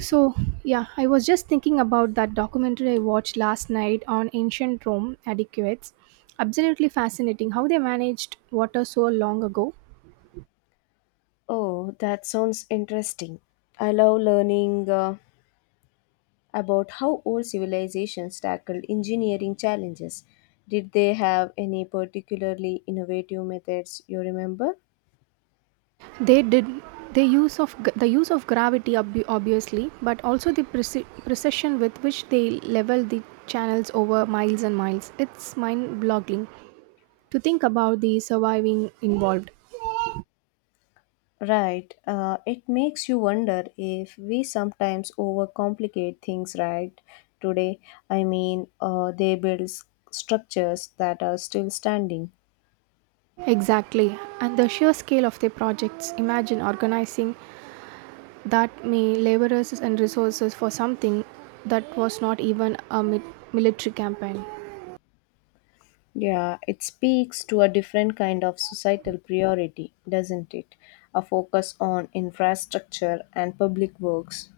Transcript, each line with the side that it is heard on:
right: So, yeah, I was just thinking about that documentary I watched last night on ancient Rome adequates. Absolutely fascinating how they managed water so long ago.
left: Oh, that sounds interesting. I love learning about how old civilizations tackled engineering challenges. Did they have any particularly innovative methods you remember?
right: They did the use of the use of gravity obviously, but also the precision with which they leveled the channels over miles and miles. It's mind-boggling to think about the surviving involved.
left: Right. It makes you wonder if we sometimes overcomplicate things right today. I mean, they build structures that are still standing.
right: Exactly. And the sheer scale of their projects. Imagine organizing that may laborers and resources for something that was not even a military campaign.
left: Yeah, it speaks to a different kind of societal priority, doesn't it? A focus on infrastructure and public works.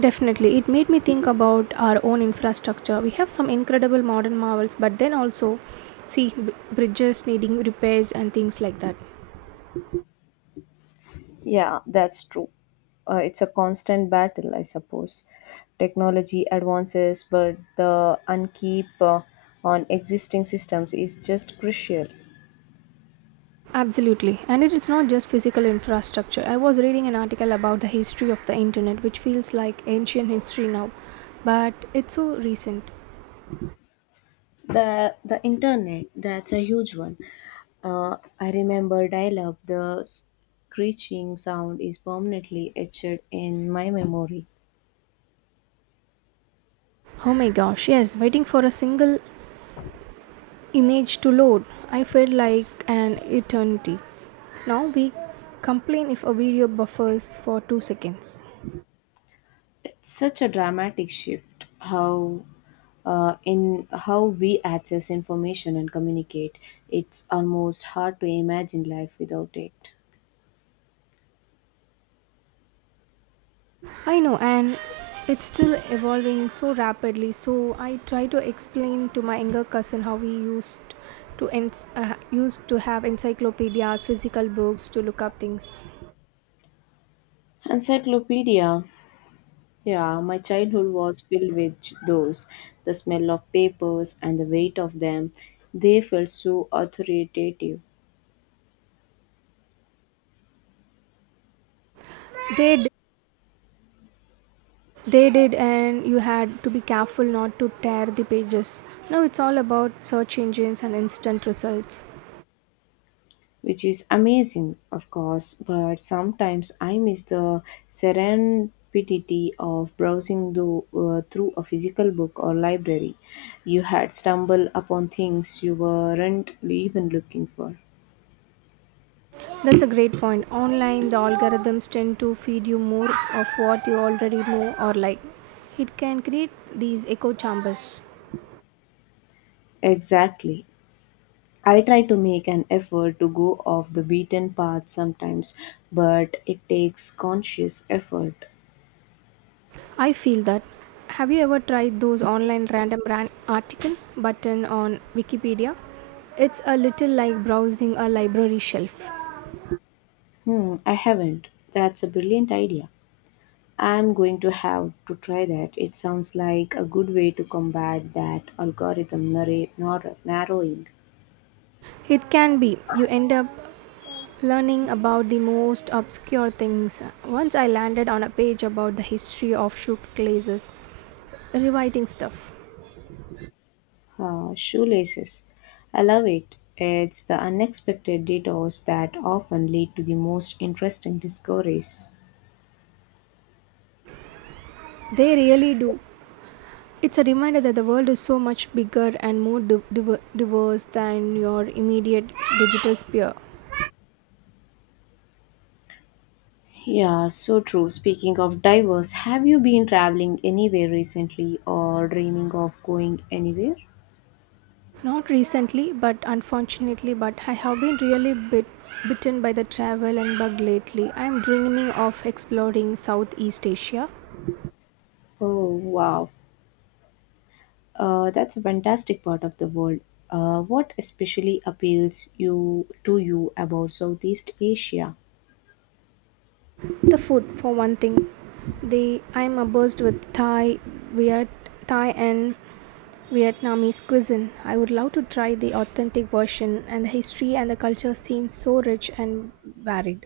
right: Definitely, it made me think about our own infrastructure. We have some incredible modern marvels, but then also see bridges needing repairs and things like that.
left: Yeah, that's true. It's a constant battle, I suppose. Technology advances, but the unkeep on existing systems is just crucial.
right: Absolutely, and it is not just physical infrastructure. I was reading an article about the history of the internet, which feels like ancient history now, but it's so recent.
left: The internet, that's a huge one. I remember dial-up. The screeching sound is permanently etched in my memory.
right: Oh my gosh, yes, waiting for a single image to load. I felt like an eternity. Now we complain if a video buffers for 2 seconds.
left: It's such a dramatic shift how in how we access information and communicate. It's almost hard to imagine life without it.
right: I know, and it's still evolving so rapidly, so I try to explain to my younger cousin how we used to have encyclopedias, physical books to look up things.
left: Encyclopedia. Yeah, my childhood was filled with those. The smell of papers and the weight of them, they felt so authoritative.
right: They d- they did, and you had to be careful not to tear the pages. Now it's all about search engines and instant results.
left: Which is amazing, of course, but sometimes I miss the serendipity of browsing through a physical book or library. You had stumbled upon things you weren't even looking for.
right: That's a great point. Online, the algorithms tend to feed you more of what you already know or like. It can create these echo chambers.
left: Exactly. I try to make an effort to go off the beaten path sometimes, but it takes conscious effort.
right: I feel that. Have you ever tried those online random article button on Wikipedia? It's a little like browsing a library shelf.
left: Hmm, I haven't. That's a brilliant idea. I'm going to have to try that. It sounds like a good way to combat that algorithm narrowing
right: It can be. You end up learning about the most obscure things. Once I landed on a page about the history of shoe glazes, rewriting stuff.
left: shoelaces. I love it. It's the unexpected detours that often lead to the most interesting discoveries.
right: They really do. It's a reminder that the world is so much bigger and more diverse than your immediate digital sphere.
left: Yeah, so true. Speaking of divers, have you been traveling anywhere recently or dreaming of going anywhere?
right: Not recently, but unfortunately, but I have been really bitten by the travel and bug lately. I am dreaming of exploring Southeast Asia.
left: Oh, wow. That's a fantastic part of the world. What especially appeals you to you about Southeast Asia?
right: The food, for one thing, they I am abuzed with Viet, Thai and Vietnamese cuisine. I would love to try the authentic version, and the history and the culture seem so rich and varied.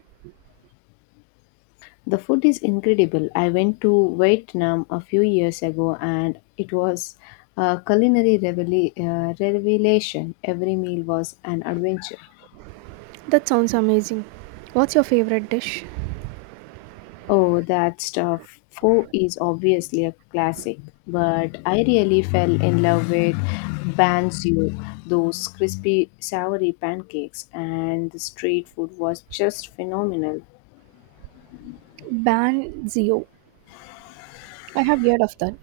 left: The food is incredible. I went to Vietnam a few years ago, and it was a culinary revelation. Every meal was an adventure.
right: That sounds amazing. What's your favorite dish?
left: Oh, that stuff. Foe is obviously a classic, but I really fell in love with Banzio, those crispy savory pancakes, and the street food was just phenomenal.
right: Banzio. I have heard of that.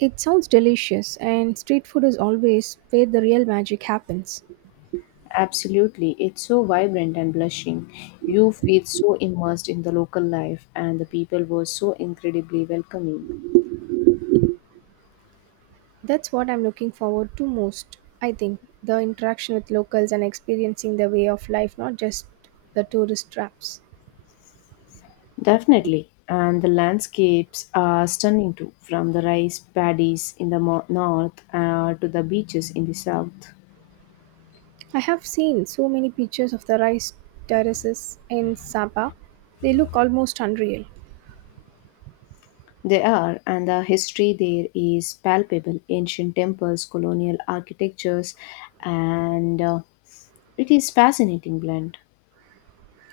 right: It sounds delicious, and street food is always where the real magic happens.
left: Absolutely, it's so vibrant and blushing. You feel so immersed in the local life, and the people were so incredibly welcoming.
right: That's what I'm looking forward to most, I think. The interaction with locals and experiencing their way of life, not just the tourist traps.
left: Definitely. And the landscapes are stunning too, from the rice paddies in the north to the beaches in the south.
right: I have seen so many pictures of the rice terraces in Sapa. They look almost unreal.
left: They are, and the history there is palpable ancient temples, colonial architectures, and it is fascinating blend.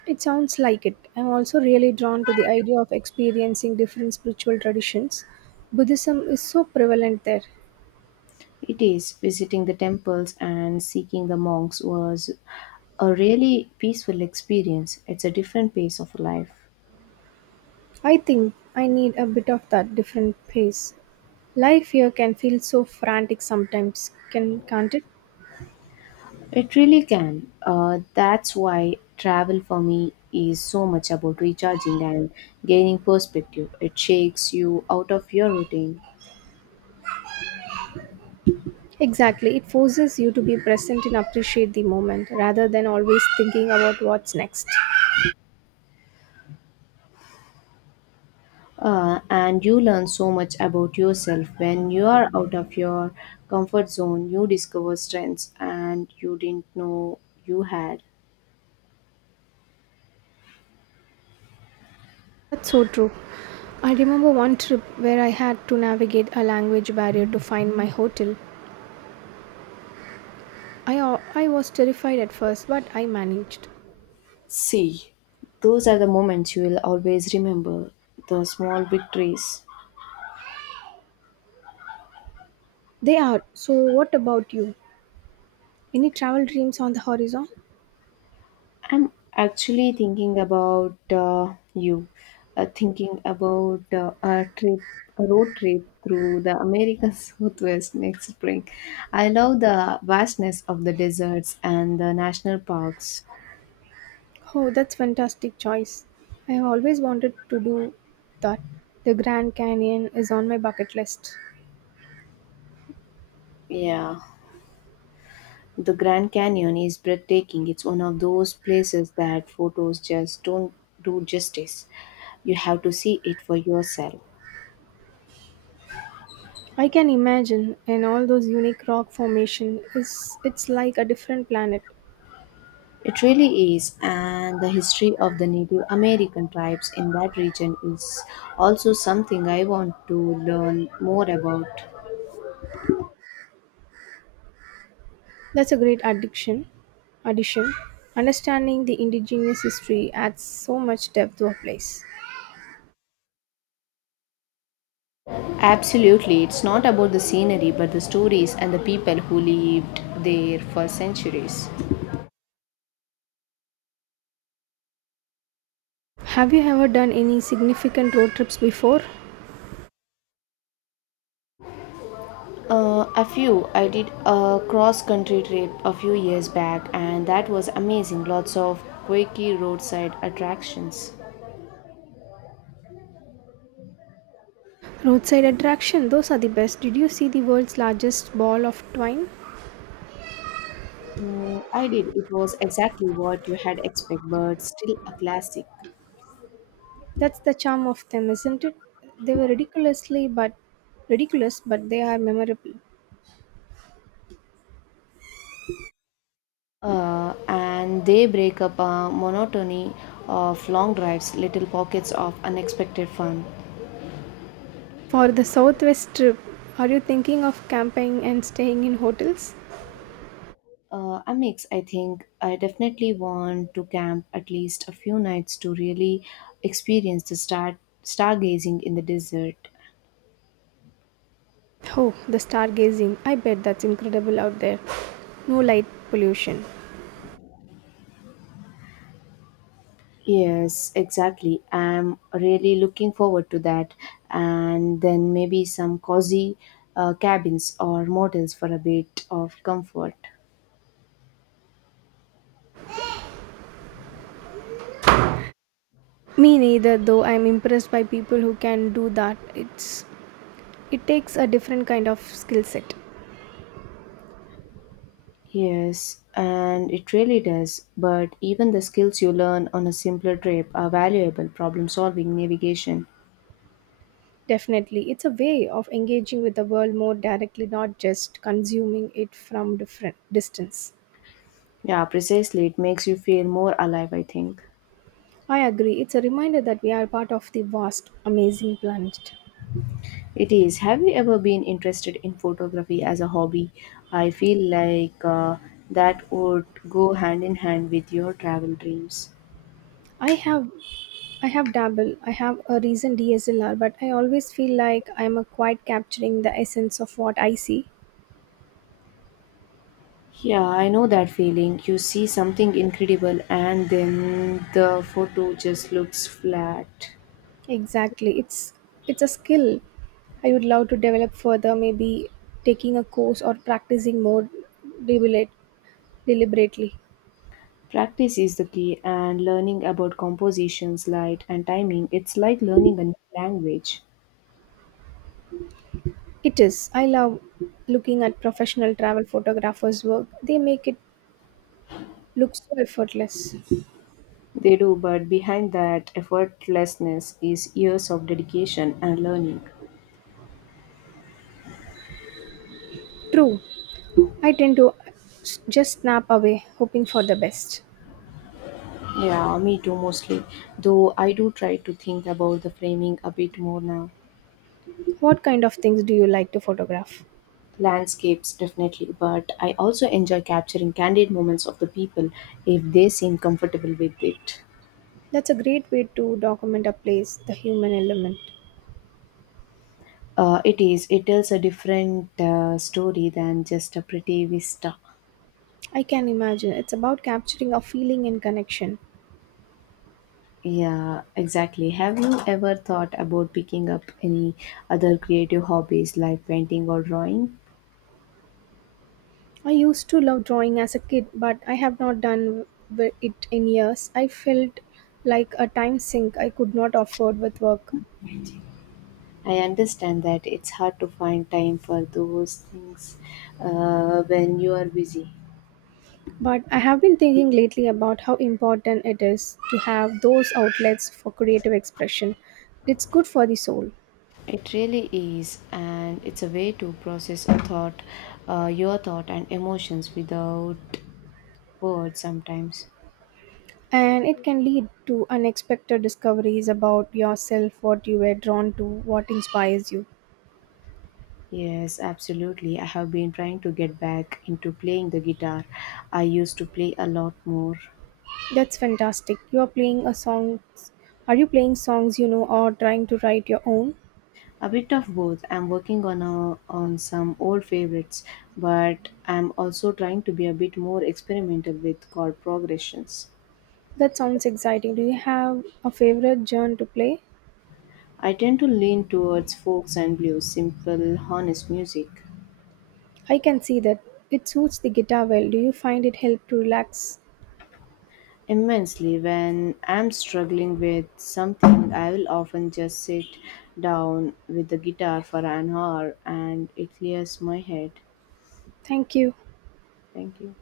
right: It sounds like it. I'm also really drawn to the idea of experiencing different spiritual traditions. Buddhism is so prevalent there.
left: It is visiting the temples and seeking the monks was a really peaceful experience. It's a different pace of life.
right: I think I need a bit of that different pace. Life here can feel so frantic sometimes, can't it?
left: It really can. That's why travel for me is so much about recharging and gaining perspective. It shakes you out of your routine.
right: Exactly. It forces you to be present and appreciate the moment rather than always thinking about what's next.
left: And you learn so much about yourself when you are out of your comfort zone. You discover strengths and you didn't know you had.
right: That's so true. I remember one trip where I had to navigate a language barrier to find my hotel. I was terrified at first, but I managed.
left: See, those are the moments you will always remember the small victories.
right: They are. So, what about you? Any travel dreams on the horizon?
left: I'm actually thinking about thinking about a road trip through the American Southwest next spring. I love the vastness of the deserts and the national parks.
right: Oh, that's fantastic choice. I have always wanted to do that. The Grand Canyon is on my bucket list.
left: Yeah, the Grand Canyon is breathtaking. It's one of those places that photos just don't do justice. You have to see it for yourself.
right: I can imagine, and all those unique rock formation is it's like a different planet.
left: It really is, and the history of the Native American tribes in that region is also something I want to learn more about.
right: That's a great addiction. Addition. Understanding the indigenous history adds so much depth to a place.
left: Absolutely, it's not about the scenery but the stories and the people who lived there for centuries.
right: Have you ever done any significant road trips before?
left: A few. I did a cross country trip a few years back, and that was amazing. Lots of quirky roadside attractions.
right: Roadside attraction, those are the best. Did you see the world's largest ball of twine?
left: I did. It was exactly what you had expected, but still a classic.
right: That's the charm of them, isn't it? They were ridiculous, but they are memorable.
left: And they break up a monotony of long drives, little pockets of unexpected fun.
right: For the southwest trip, are you thinking of camping and staying in hotels?
left: A mix, I think. I definitely want to camp at least a few nights to really experience the stargazing in the desert.
right: Oh, the stargazing. I bet that's incredible out there. No light pollution.
left: Yes, exactly. I'm really looking forward to that. And then maybe some cozy cabins or motels for a bit of comfort.
right: Me neither, though I'm impressed by people who can do that. It takes a different kind of skill set.
left: Yes, and it really does. But even the skills you learn on a simpler trip are valuable problem solving, navigation.
right: Definitely. It's a way of engaging with the world more directly, not just consuming it from different distance.
left: Yeah, precisely. It makes you feel more alive, I think.
right: I agree. It's a reminder that we are part of the vast, amazing planet.
left: It is. Have you ever been interested in photography as a hobby? I feel like that would go hand in hand with your travel dreams.
right: I have I have dabble. I have a recent DSLR, but I always feel like I'm a quite capturing the essence of what I see.
left: Yeah, I know that feeling. You see something incredible and then the photo just looks flat.
right: Exactly. It's a skill I would love to develop further, maybe taking a course or practicing more deliberate, deliberately.
left: Practice is the key, and learning about compositions, light, and timing, it's like learning a new language.
right: It is. I love looking at professional travel photographers' work. They make it look so effortless.
left: They do, but behind that effortlessness is years of dedication and learning.
right: True. I tend to just snap away, hoping for the best.
left: Yeah, me too mostly. Though I do try to think about the framing a bit more now.
right: What kind of things do you like to photograph?
left: Landscapes, definitely, but I also enjoy capturing candid moments of the people if they seem comfortable with it.
right: That's a great way to document a place, the human element.
left: It is, it tells a different story than just a pretty vista.
right: I can imagine. It's about capturing a feeling and connection.
left: Yeah, exactly. Have you ever thought about picking up any other creative hobbies like painting or drawing?
right: I used to love drawing as a kid, but I have not done it in years. I felt like a time sink I could not afford with work.
left: I understand that it's hard to find time for those things when you are busy.
right: But I have been thinking lately about how important it is to have those outlets for creative expression. It's good for the soul,
left: It really is, and it's a way to process a your thought and emotions without words sometimes.
right: and it can lead to unexpected discoveries about yourself, what you were drawn to, what inspires you.
left: Yes, absolutely. I have been trying to get back into playing the guitar. I used to play a lot more.
right: That's fantastic. You are playing a song. Are you playing songs you know or trying to write your own?
left: A bit of both. I'm working on some old favorites, but I'm also trying to be a bit more experimental with chord progressions.
right: That sounds exciting. Do you have a favorite genre to play?
left: I tend to lean towards folks and blues, simple, honest music.
right: I can see that. It suits the guitar well. Do you find it help to relax?
left: Immensely, when I'm struggling with something, I will often just sit down with the guitar for an hour and it clears my head.
right: Thank you.
left: Thank you.